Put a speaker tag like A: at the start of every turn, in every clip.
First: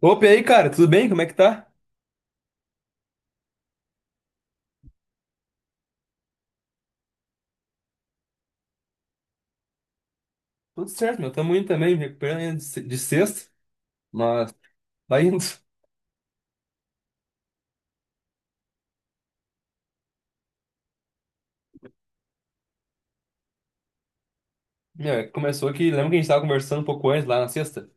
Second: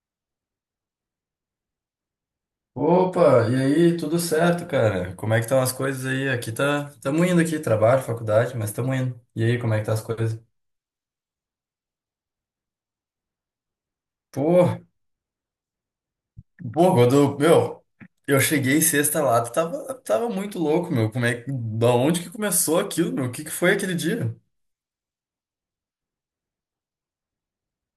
A: Opa, e aí, cara, tudo bem? Como é que tá?
B: Opa, e aí, tudo certo, cara? Como é que estão as coisas aí? Aqui tá, estamos indo aqui, trabalho, faculdade, mas estamos indo. E aí, como é que tá as coisas?
A: Tudo certo, meu. Tamo indo também, me recuperando ainda de se- de sexta, mas
B: Pô,
A: vai indo.
B: pô, quando, meu, eu cheguei sexta lá, tu tava muito louco, meu. Como é, da onde que começou aquilo, meu? O que que foi aquele dia?
A: Meu, é que começou que, lembra que a gente tava conversando um pouco antes, lá na sexta?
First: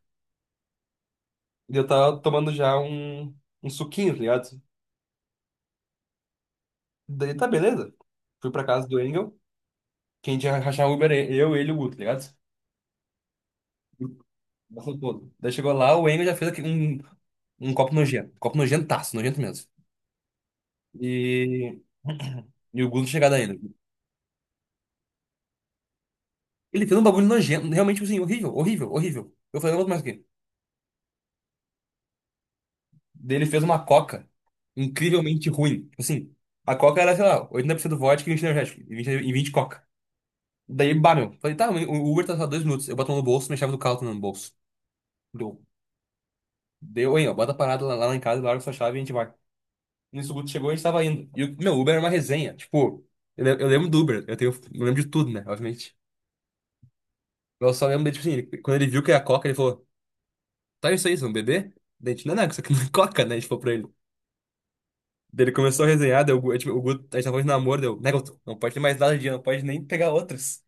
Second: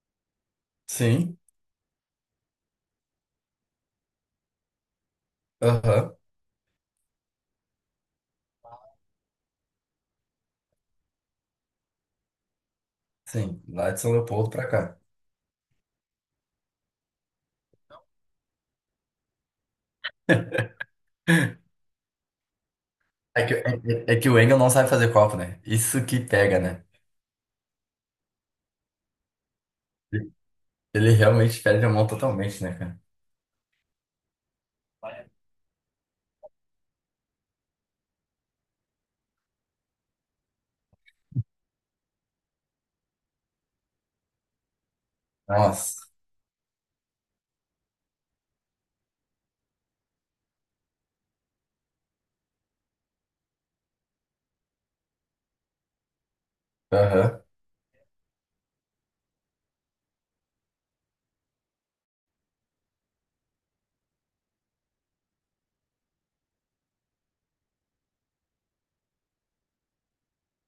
B: Sim,
A: E eu tava tomando já um suquinho, tá ligado?
B: aham,
A: Daí tá beleza. Fui pra casa do Engel, quem tinha que rachar o Uber, é eu, ele e o Guto, tá ligado?
B: sim, lá de São Leopoldo pra
A: Nossa,
B: cá.
A: pô. Daí chegou lá, o Engel já fez aqui um copo nojento. Copo nojentaço, nojento mesmo. E. E o Guto chegado
B: É que,
A: ainda.
B: é, é que o Engel não sabe fazer copo, né? Isso que pega, né?
A: Ele fez um bagulho nojento, realmente, tipo assim, horrível, horrível, horrível. Eu falei, não vou mais aqui.
B: Ele realmente perde a mão totalmente, né, cara?
A: Daí ele fez uma coca incrivelmente ruim. Tipo assim, a coca era, sei lá, 80% vodka e 20 energético. E 20 e 20 coca. Daí, bah, meu. Falei, tá, o Uber tá só 2 minutos. Eu boto a mão no bolso, minha chave do carro tá no bolso. Deu.
B: Nossa,
A: Deu, hein, ó. Bota a parada lá, lá em casa, larga sua chave e a gente vai. Nisso, o Guto chegou e a gente tava indo. E o meu Uber era uma resenha. Tipo, eu lembro do Uber. Eu lembro de tudo, né? Obviamente.
B: aham.
A: Eu só lembro dele, tipo assim, quando ele viu que era coca, ele falou, tá isso aí, vocês vão beber? Daí a gente, não, não, isso aqui não é coca, né? A gente falou pra ele. Daí ele começou a resenhar, daí o Guto, tipo, o Guto, a gente tava falando de namoro, deu, né, Guto? Não pode ter mais nada de dia, não pode nem pegar outras.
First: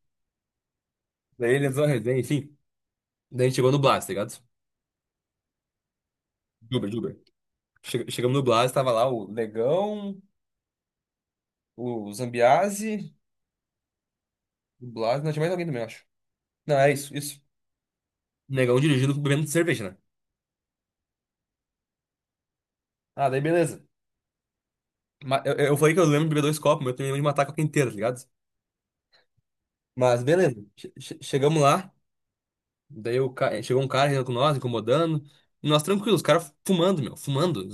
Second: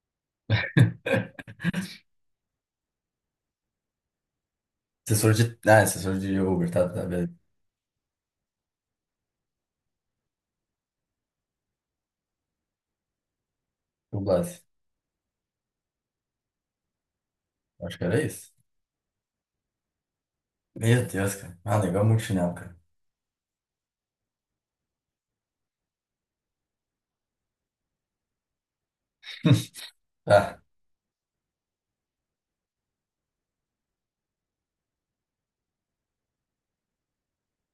A: Daí ele entrou na resenha, enfim. Daí a gente chegou no Blas, tá ligado?
B: Assessor de. Ah, assessor de Uber,
A: Juba,
B: tá,
A: Uber. De
B: tá,
A: Uber.
B: beleza.
A: Chegamos no Blas, tava lá o Negão, o Zambiase,
B: Dublagem.
A: o Blas, não tinha mais alguém também, eu acho. Não, é isso, isso.
B: Acho que era isso.
A: Negão dirigindo, bebendo cerveja, né?
B: Meu Deus, cara. Ah, legal muito chinelo, cara.
A: Ah, daí beleza. Eu falei que eu lembro de beber dois copos, mas eu também lembro de matar a coca inteira, tá ligado? Mas beleza.
B: Tá,
A: Chegamos lá. Daí chegou um cara com nós, incomodando. E nós tranquilos, os caras fumando, meu, fumando.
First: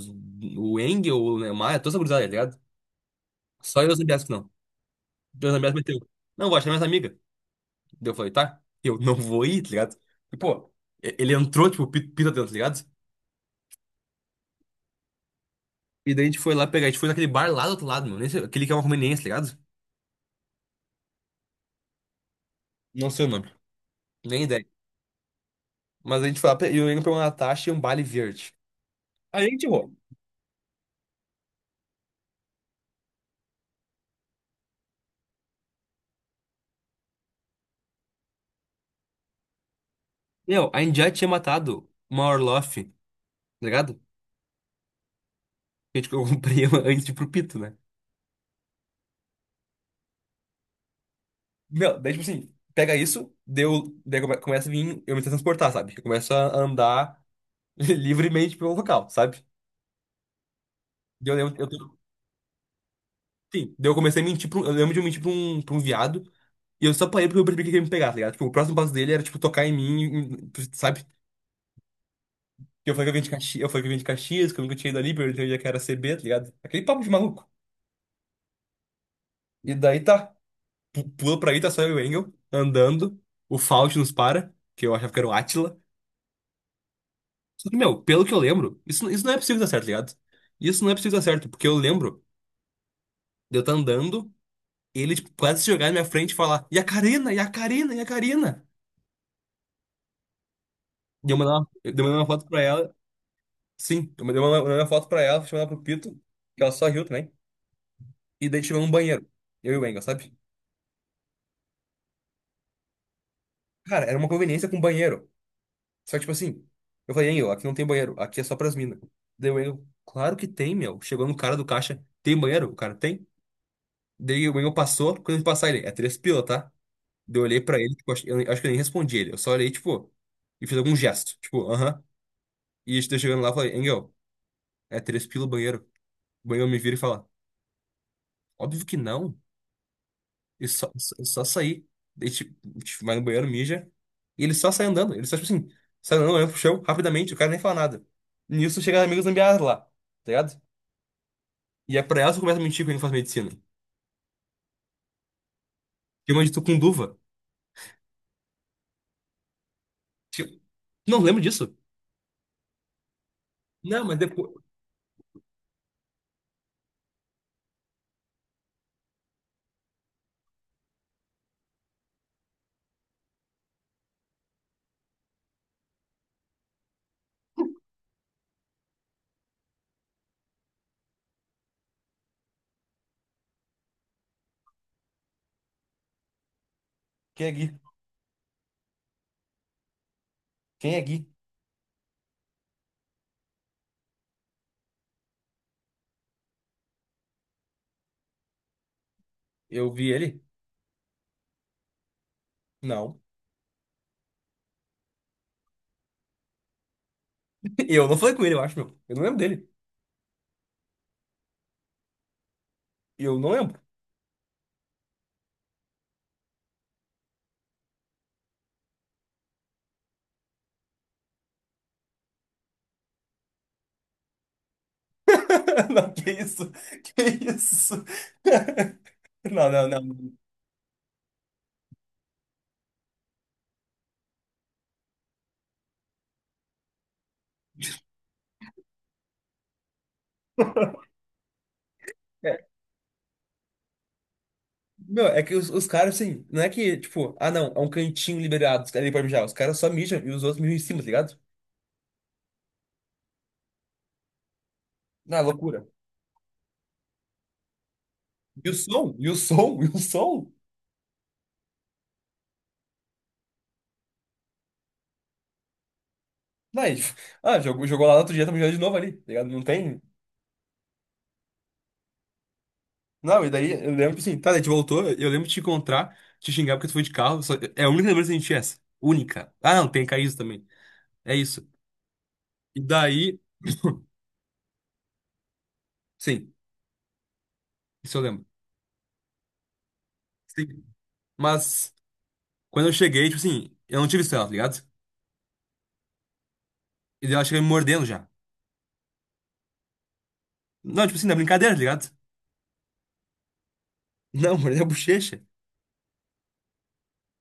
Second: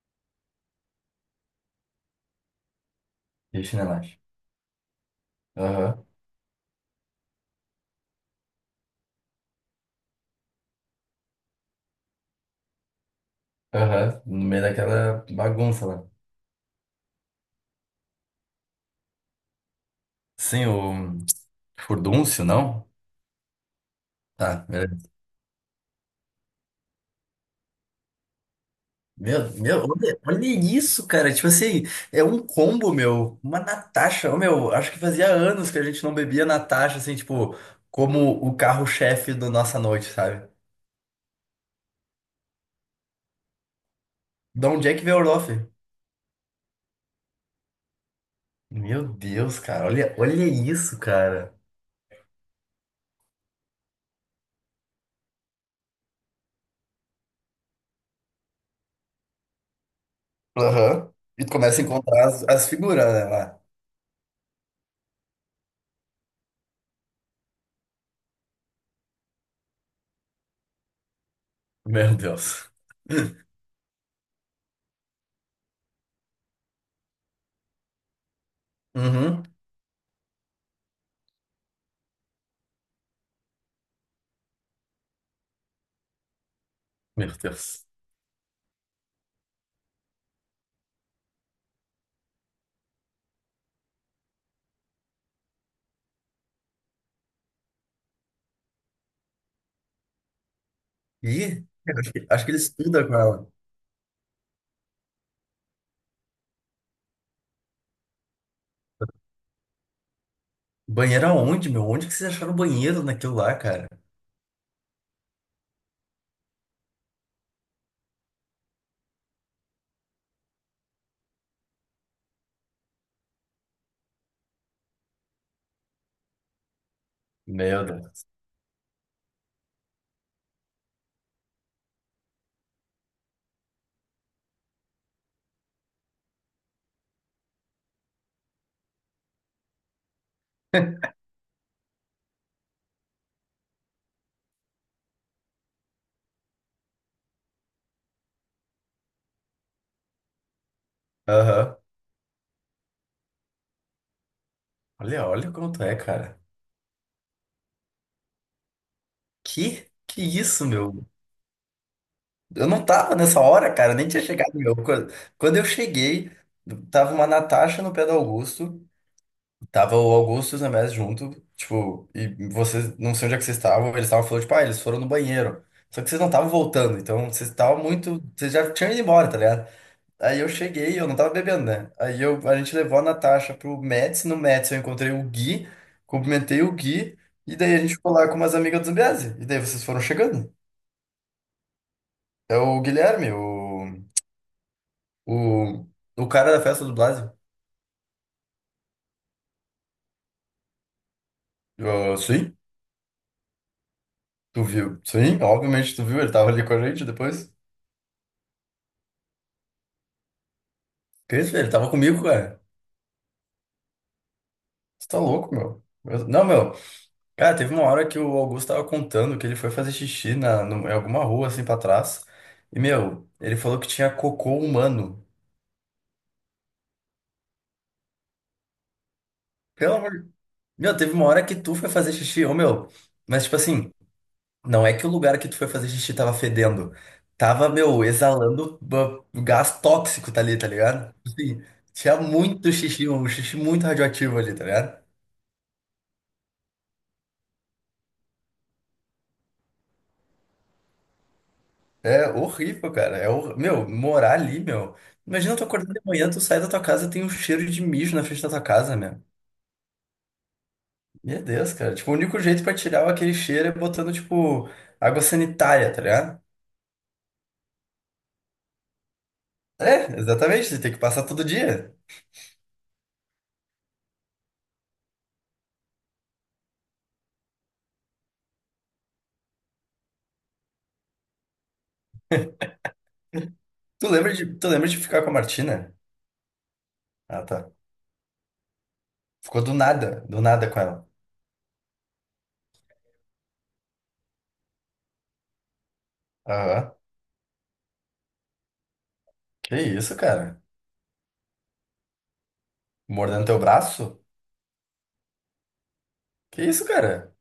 A: O Engel, o né, o Maia, toda essa gurizada, tá ligado?
B: e o
A: Só eu e o
B: chinelagem.
A: Zambiasco, não. E o Zambiasco meteu.
B: Aham,
A: Não, vou achar minhas amigas. Daí eu falei, tá, eu não vou ir, tá ligado? E, pô, ele entrou, tipo, pita dentro, tá ligado?
B: aham. No meio daquela bagunça lá.
A: E daí a gente foi lá pegar, a gente foi naquele bar lá do outro lado, meu. Nem sei- Aquele que é uma conveniência, tá ligado?
B: Sim, o. Furdúncio, não?
A: Não sei o nome. Nem
B: Tá,
A: ideia.
B: beleza.
A: Mas a gente foi lá, e o Engel pegou uma Natasha e um Bali verde. Aí a
B: Meu,
A: gente
B: meu,
A: errou.
B: olha, olha isso, cara. Tipo assim, é um combo, meu. Uma Natasha. Ô, meu, acho que fazia anos que a gente não bebia Natasha, assim, tipo, como o carro-chefe da nossa noite, sabe?
A: Meu, a gente já tinha matado uma Orloff, tá ligado?
B: De onde é que veio o Orloff?
A: Que tipo, eu comprei ela antes de ir pro Pito, né?
B: Meu Deus, cara, olha, olha isso, cara.
A: Não, daí, tipo assim, pega isso, deu, daí começa a vir eu me transportar, sabe? Eu começo a andar livremente pelo local, sabe?
B: Aham.
A: Daí eu
B: E tu
A: lembro, eu,
B: começa a
A: tô-
B: encontrar as figuras, né, lá.
A: Sim, daí eu comecei a mentir pra um, eu lembro de eu mentir pra um viado, e eu só parei porque eu percebi que ele ia me pegar, tá ligado? Tipo, o próximo passo dele era, tipo, tocar em mim, sabe?
B: Meu Deus.
A: Que eu falei que eu vim de Caxias, eu falei que eu vim de Caxias, que eu nunca tinha ido ali, perguntei onde é que era CB, tá ligado? Aquele papo de maluco.
B: Uhum.
A: E daí tá, pula pra aí, tá só eu e o Engel, andando, o Faust nos para, que eu achava que era o Átila.
B: Meu
A: Só que,
B: Deus.
A: meu, pelo que eu lembro, isso não é possível dar certo, tá ligado? Isso não é possível dar certo, porque eu lembro de eu estar andando, ele tipo, quase se jogar na minha frente e falar: E a Karina, e a Karina, e a Karina. E eu mandei
B: E
A: uma, eu
B: eu
A: mandei uma foto
B: acho que ele
A: pra ela,
B: estuda com ela.
A: sim, eu mandei uma foto pra ela, chamei ela pro Pito, que ela só riu também. E daí chegou um banheiro, eu e o Engel, sabe?
B: Banheiro aonde, meu? Onde que vocês acharam o banheiro naquilo lá, cara?
A: Cara, era uma conveniência com banheiro. Só que, tipo assim, eu falei: Engel, aqui não tem banheiro, aqui é só pras minas. Daí o Engel, claro que tem, meu. Chegou no cara do caixa: Tem banheiro? O cara tem. Daí o Engel passou, quando ele passar, ele é 3 pila, tá? Daí eu olhei pra
B: Meu
A: ele, tipo,
B: Deus.
A: eu acho que eu nem respondi ele. Eu só olhei, tipo, e fiz algum gesto. Tipo, aham. E a gente tá chegando lá e falei, Engel, é 3 pila o banheiro. O banheiro me vira e fala, óbvio que não. E só, só, só sair. Daí, tipo, a gente vai no banheiro, mija. E ele só sai andando. Ele só, tipo assim, sai andando, olhando pro chão, rapidamente, o cara nem fala nada. Nisso chega as amigas zambiadas lá, tá ligado?
B: Aham.
A: E é pra elas que começa a mentir que eu não faço medicina.
B: Olha, olha como tu é,
A: Que
B: cara.
A: eu tu com duva.
B: Que? Que
A: Tipo,
B: isso, meu?
A: não lembro disso.
B: Eu não tava nessa hora, cara,
A: Não,
B: nem
A: mas
B: tinha chegado,
A: depois.
B: meu. Quando eu cheguei, tava uma Natasha no pé do Augusto. Tava o Augusto e o Zamés junto, tipo, e vocês, não sei onde é que vocês estavam, eles estavam falando, tipo, ah, eles foram no banheiro. Só que vocês não estavam voltando, então vocês estavam muito. Vocês já tinham ido embora, tá ligado? Aí eu cheguei, eu não tava bebendo, né? Aí eu, a gente levou a Natasha pro Mets, no Mets eu encontrei o Gui, cumprimentei o Gui,
A: Quem é
B: e daí a
A: Gui?
B: gente ficou lá com umas amigas do Zambiase. E daí vocês foram chegando.
A: Quem é Gui?
B: É o Guilherme, o, o cara da festa do Blasio.
A: Eu vi ele?
B: Eu, sim,
A: Não.
B: tu viu? Sim, obviamente tu viu, ele tava ali com a gente depois.
A: E eu não falei com ele, eu acho, meu. Eu não lembro dele.
B: Cris, velho, tava comigo, cara.
A: E eu não lembro.
B: Você tá louco, meu. Não, meu. Cara, teve uma hora que o Augusto tava contando que ele foi fazer xixi na, em alguma rua, assim, pra trás. E, meu, ele falou que tinha cocô humano.
A: Não, que isso? Que isso? Não, não,
B: Pelo amor de...
A: não.
B: Meu, teve uma hora que tu foi fazer xixi, ô, meu. Mas, tipo assim, não é que o lugar que tu foi fazer xixi tava fedendo. Tava, meu, exalando gás tóxico tá ali, tá ligado? Tipo assim, tinha
A: É,
B: muito xixi, um xixi muito radioativo ali, tá ligado?
A: meu, é que os caras, assim, não é que, tipo, ah, não, é um cantinho liberado, os caras ali pra mijar. Os caras só mijam e os outros mijam em cima, tá ligado?
B: É horrível, cara. É hor... Meu, morar ali, meu.
A: Na
B: Imagina tu
A: loucura.
B: acordar de manhã, tu sai da tua casa e tem um cheiro de mijo na frente da tua
A: E o
B: casa,
A: som,
B: meu.
A: e o som, e o som.
B: Meu Deus, cara. Tipo, o único jeito pra tirar aquele cheiro é botando, tipo, água sanitária, tá ligado?
A: Daí, ah, jogou, jogou lá no outro dia, tá mijando de novo ali, tá ligado? Não tem.
B: É, exatamente. Você tem que passar todo dia.
A: Não, e daí eu lembro, assim, tá, daí a gente voltou, eu lembro de te encontrar, te xingar porque tu foi de carro. É a única lembrança que a gente tinha é essa. Única. Ah, não, tem caído também. É isso. E daí.
B: Tu lembra de ficar com a Martina?
A: Sim,
B: Ah, tá.
A: isso eu lembro.
B: Ficou do nada com
A: Sim.
B: ela.
A: Mas quando eu cheguei, tipo assim, eu não tive estrela, tá ligado?
B: Aham.
A: E daí ela chega me mordendo já.
B: Que isso, cara?
A: Não, tipo assim, na brincadeira, tá ligado?
B: Mordendo teu braço?
A: Não, mordeu a bochecha.
B: Que isso, cara?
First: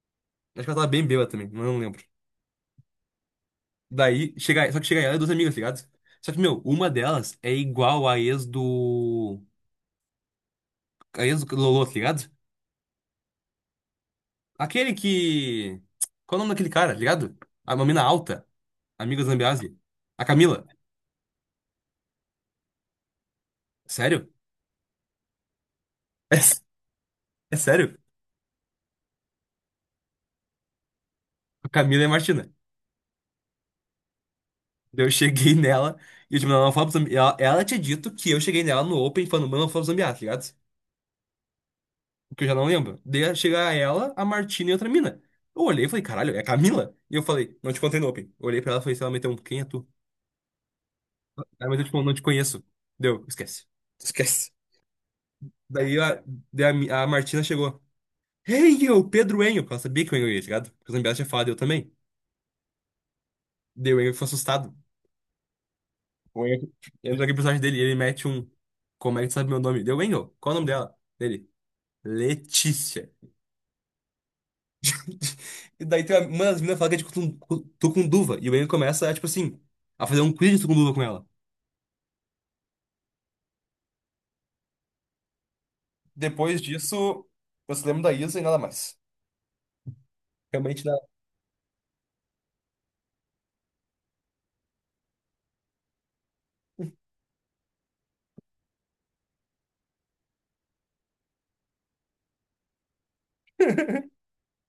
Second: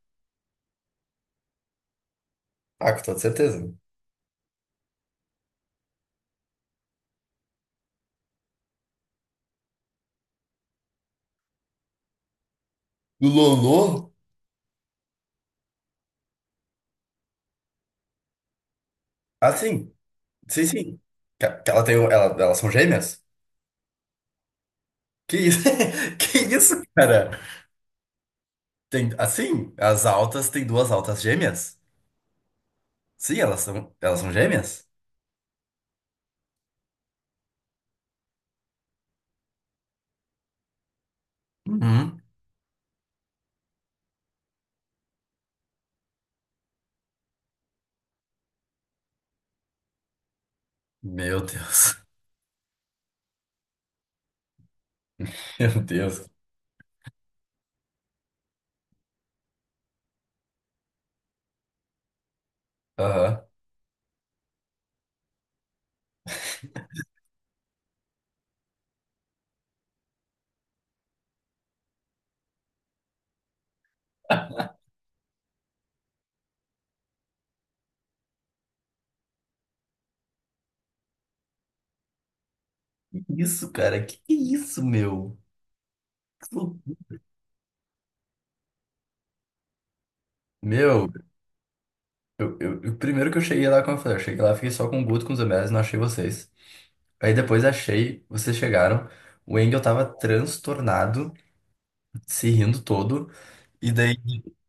A: Acho que ela tava bem bêbada também, mas eu não lembro.
B: Ah, com toda certeza.
A: Daí, chega, só que chega ela e duas amigas, tá ligado? Só que, meu, uma delas é igual a ex do. A ex do Lolo, tá ligado?
B: Do Lolo?
A: Aquele que. Qual é o nome daquele cara, tá ligado? A uma mina alta, amiga do
B: Ah,
A: Zambiase.
B: sim.
A: A
B: Sim,
A: Camila.
B: sim. Que ela tem, ela, elas são gêmeas?
A: Sério?
B: Que isso?
A: É,
B: Que
A: s-
B: isso, cara?
A: é sério?
B: Tem, assim, as altas têm duas altas
A: A
B: gêmeas?
A: Camila é Martina.
B: Sim, elas são gêmeas?
A: Daí eu cheguei nela e eu, tipo, não, não fala pro ela tinha dito que eu cheguei nela no Open falando, mano, não fala pro Zambiá, tá ligado?
B: Uhum.
A: O que eu já não lembro. Daí chega ela, a Martina e outra mina. Eu olhei e falei, caralho, é a Camila? E eu falei, não te contei no Open. Eu olhei pra ela e falei, se ela meteu um, quem é tu?
B: Meu
A: Ela meteu,
B: Deus.
A: tipo, não te conheço. Deu, esquece. Esquece.
B: Meu
A: Daí a,
B: Deus.
A: a Martina chegou. Hey, eu, Pedro Enio. Porque ela sabia que o Enio ia, tá ligado? Porque o Zambiá tinha falado, eu também.
B: Aham.
A: Daí o Enio ficou assustado. O Enio entra aqui pro personagem dele e ele mete um. Como é que tu sabe meu nome? Deu, Enio, qual é o nome dela? Dele. Letícia. E daí tem uma das meninas fala que é de tucunduva. E o Enio começa, tipo assim, a fazer um quiz de tucunduva com ela.
B: Que isso, cara? Que isso, meu? Que
A: Depois
B: lou-
A: disso, eu só lembro da Isa e nada mais. Realmente não.
B: Meu, primeiro que eu cheguei lá, como eu falei, eu cheguei lá, fiquei só com o Guto, com os MLs, não achei vocês. Aí depois achei, vocês chegaram. O Engel tava transtornado, se rindo todo. E daí,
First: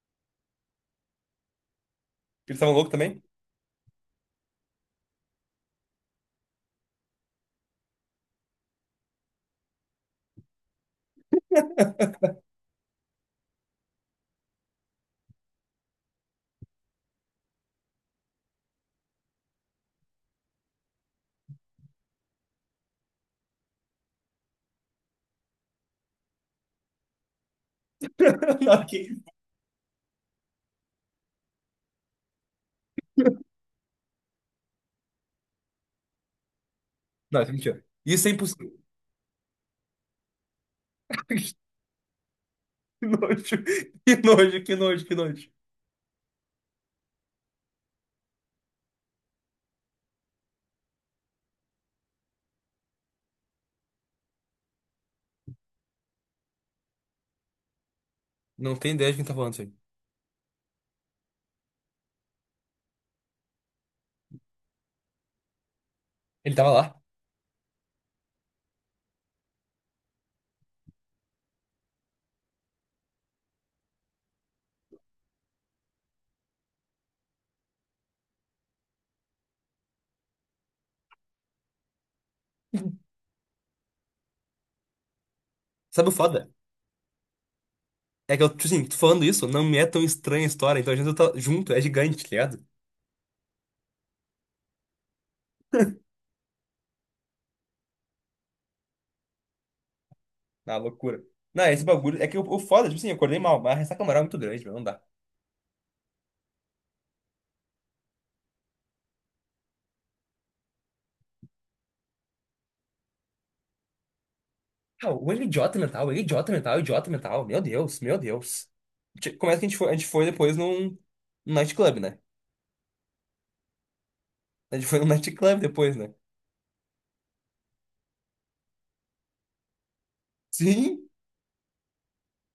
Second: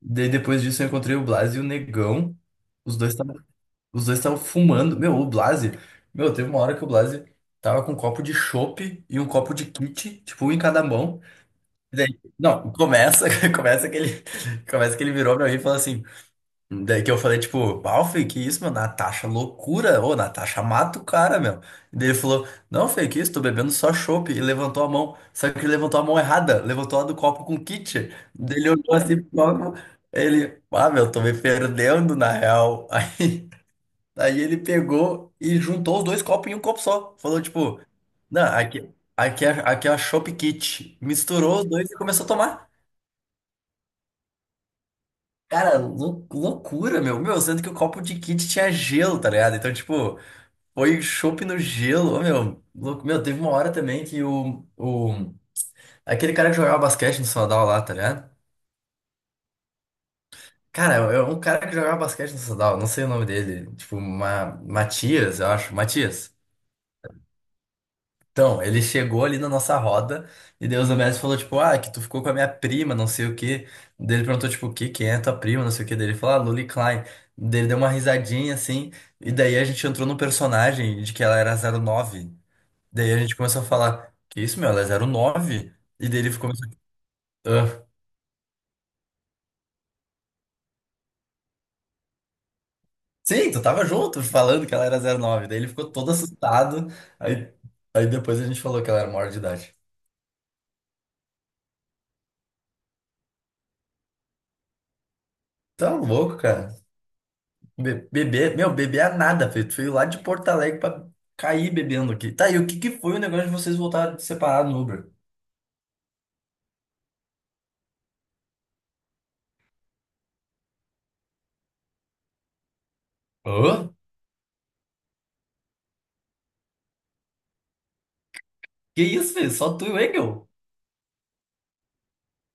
B: depois disso eu encontrei o Blas e o Negão.
A: Eles estavam loucos
B: Os dois
A: também?
B: estavam, os dois estavam fumando. Meu, o Blas, meu, teve uma hora que o Blas tava com um copo de chopp e um copo de kit, tipo um em cada mão. E daí, não, começa, começa que ele, começa que ele virou pra mim e falou assim: Daí que eu falei, tipo, pau, Fê, que isso, meu? Natasha, é loucura. Ô, Natasha, mata o cara, meu. E daí ele falou, não, Fê, que isso, tô bebendo só chopp. E levantou a mão. Só que ele levantou a mão errada, levantou a do copo com kit. Daí ele
A: Não,
B: olhou
A: que isso?
B: assim pro copo. Ele, ah, meu, tô me perdendo, na real. Aí, ele pegou e juntou os dois copos em um copo só.
A: Não,
B: Falou,
A: isso é
B: tipo,
A: mentira. Isso é
B: não,
A: impossível.
B: aqui é a chopp kit. Misturou os dois e começou a tomar.
A: Que nojo, que nojo, que nojo, que nojo.
B: Cara, loucura, meu. Meu, sendo que o copo de kit tinha gelo, tá ligado? Então, tipo, foi chopp no gelo. Ô, meu, louco. Meu, teve uma hora também que o... Aquele cara que jogava basquete no Sadal lá, tá ligado?
A: Não tem ideia de quem tá falando isso aí.
B: Cara, é um cara que jogava basquete no Sadal, não sei o nome dele. Tipo, Matias, eu acho. Matias.
A: Ele tava lá.
B: Então, ele chegou ali na nossa roda e Deus o mestre falou, tipo, ah, que tu ficou com a minha prima, não sei o quê. Daí ele perguntou, tipo, o quê? Quem é tua prima, não sei o quê. Daí ele falou, ah, Lully Klein. Daí ele deu uma risadinha, assim, e daí a gente entrou no personagem de que ela era 09. Daí a gente começou a falar, que isso, meu, ela é 09. E
A: Sabe o
B: daí ele
A: foda?
B: ficou, ah,
A: É que eu, tipo assim, tô falando isso, não me é tão estranha a história, então a gente tá junto, é gigante, tá ligado?
B: sim, tu tava junto falando que ela era 09. Daí ele ficou todo assustado, aí, aí depois a gente falou que ela era maior de idade.
A: Na loucura. Não, esse bagulho. É que o foda, tipo assim, eu acordei mal, mas a ressaca moral é muito grande, meu, não dá.
B: Tá louco, cara. Beber, meu, beber é nada, filho. Tu veio lá de Porto Alegre pra cair bebendo aqui. Tá, e o que que foi o negócio de vocês voltarem separados no Uber?
A: Ah, o ele é idiota mental, ele é idiota mental, idiota mental. Meu Deus, meu Deus. Começa que a gente foi, depois num nightclub, né?
B: Hã?
A: A gente foi num nightclub depois, né?
B: Que isso, filho? Só tu e o Engel?
A: Sim?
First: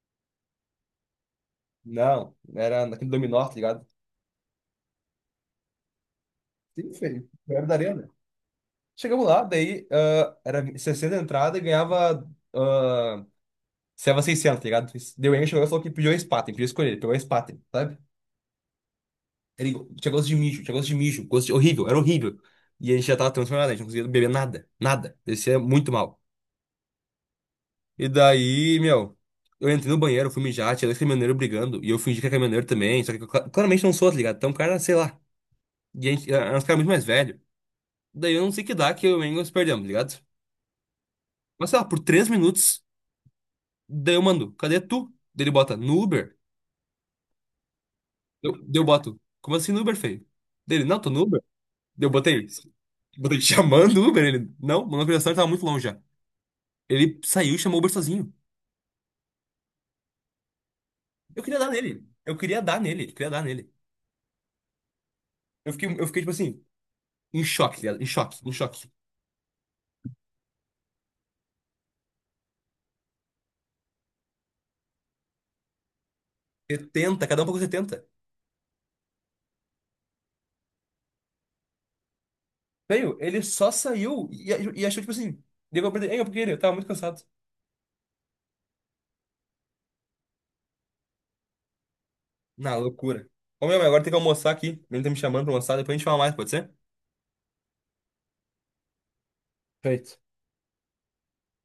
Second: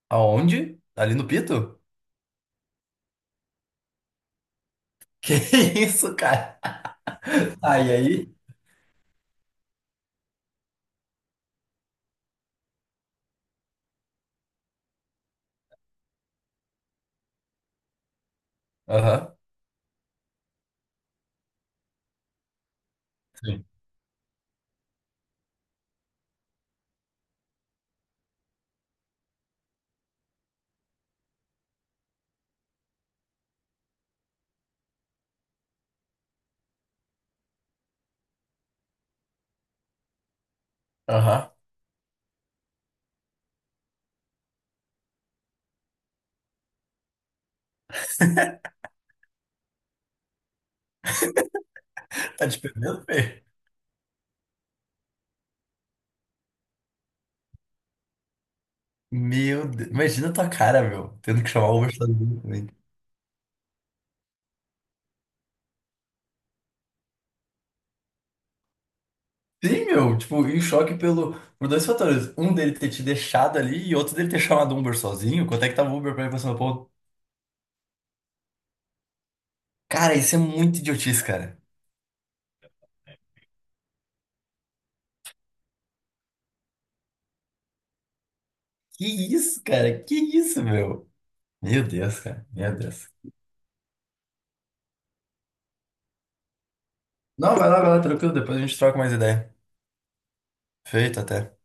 B: Aonde? Ali no Pito?
A: Não, era naquele dominó, tá ligado?
B: Que isso, cara?
A: Sim, feio. Era da
B: Ah, e
A: arena.
B: aí?
A: Chegamos lá, daí era 60 entrada e ganhava. Uh, 600, tá ligado? Deu enche, o negócio falou que pediu a Spaten, pediu escolher, ele pegou a Spaten, sabe?
B: Aham.
A: Ele tinha gosto de mijo, tinha gosto de mijo, gosto de, horrível, era horrível. E a gente já tava
B: Sim.
A: transformado, a gente não conseguia beber nada, nada. Descia muito mal. E daí, meu, eu entrei no banheiro, fui mijar, tinha dois caminhoneiros brigando, e eu fingi que era caminhoneiro também, só que eu claramente não sou, tá ligado? Então, o cara, sei lá, e a gente, era um cara muito mais velho. Daí eu não sei que dá que eu e o Engels perdemos, tá ligado?
B: Aham.
A: Mas sei lá, por 3 minutos, daí eu mando, cadê tu? Daí ele bota, no Uber? Daí eu boto, como assim no Uber, feio? Dele, não, tô no Uber. Daí eu botei,
B: Tá te perdendo,
A: botei
B: filho?
A: chamando o Uber, ele, não, meu localização tava muito longe já. Ele saiu e chamou o Uber sozinho.
B: Meu Deus. Imagina a tua cara, meu.
A: Eu
B: Tendo que
A: queria dar
B: chamar o Uber
A: nele. Eu
B: sozinho
A: queria
B: também.
A: dar nele. Eu queria dar nele. Eu fiquei tipo assim, em choque, tá ligado? Em choque, em choque.
B: Sim, meu. Tipo, em choque pelo, por dois fatores. Um dele ter te deixado ali e outro dele ter chamado o Uber sozinho. Quanto é que tava o Uber pra ir pra São Paulo?
A: 70, cada um pagou 70.
B: Cara, isso é muito idiotice, cara.
A: Veio, ele só saiu e achou, tipo assim, deu pra perder. Eu tava muito cansado.
B: Que isso, cara? Que isso, meu? Meu Deus, cara. Meu
A: Na
B: Deus.
A: loucura. Ô, meu, agora tem que almoçar aqui. Ele tá me chamando pra almoçar, depois a gente fala mais, pode ser?
B: Não, vai lá, tranquilo. Depois a gente troca mais ideia.
A: Perfeito.
B: Feito até.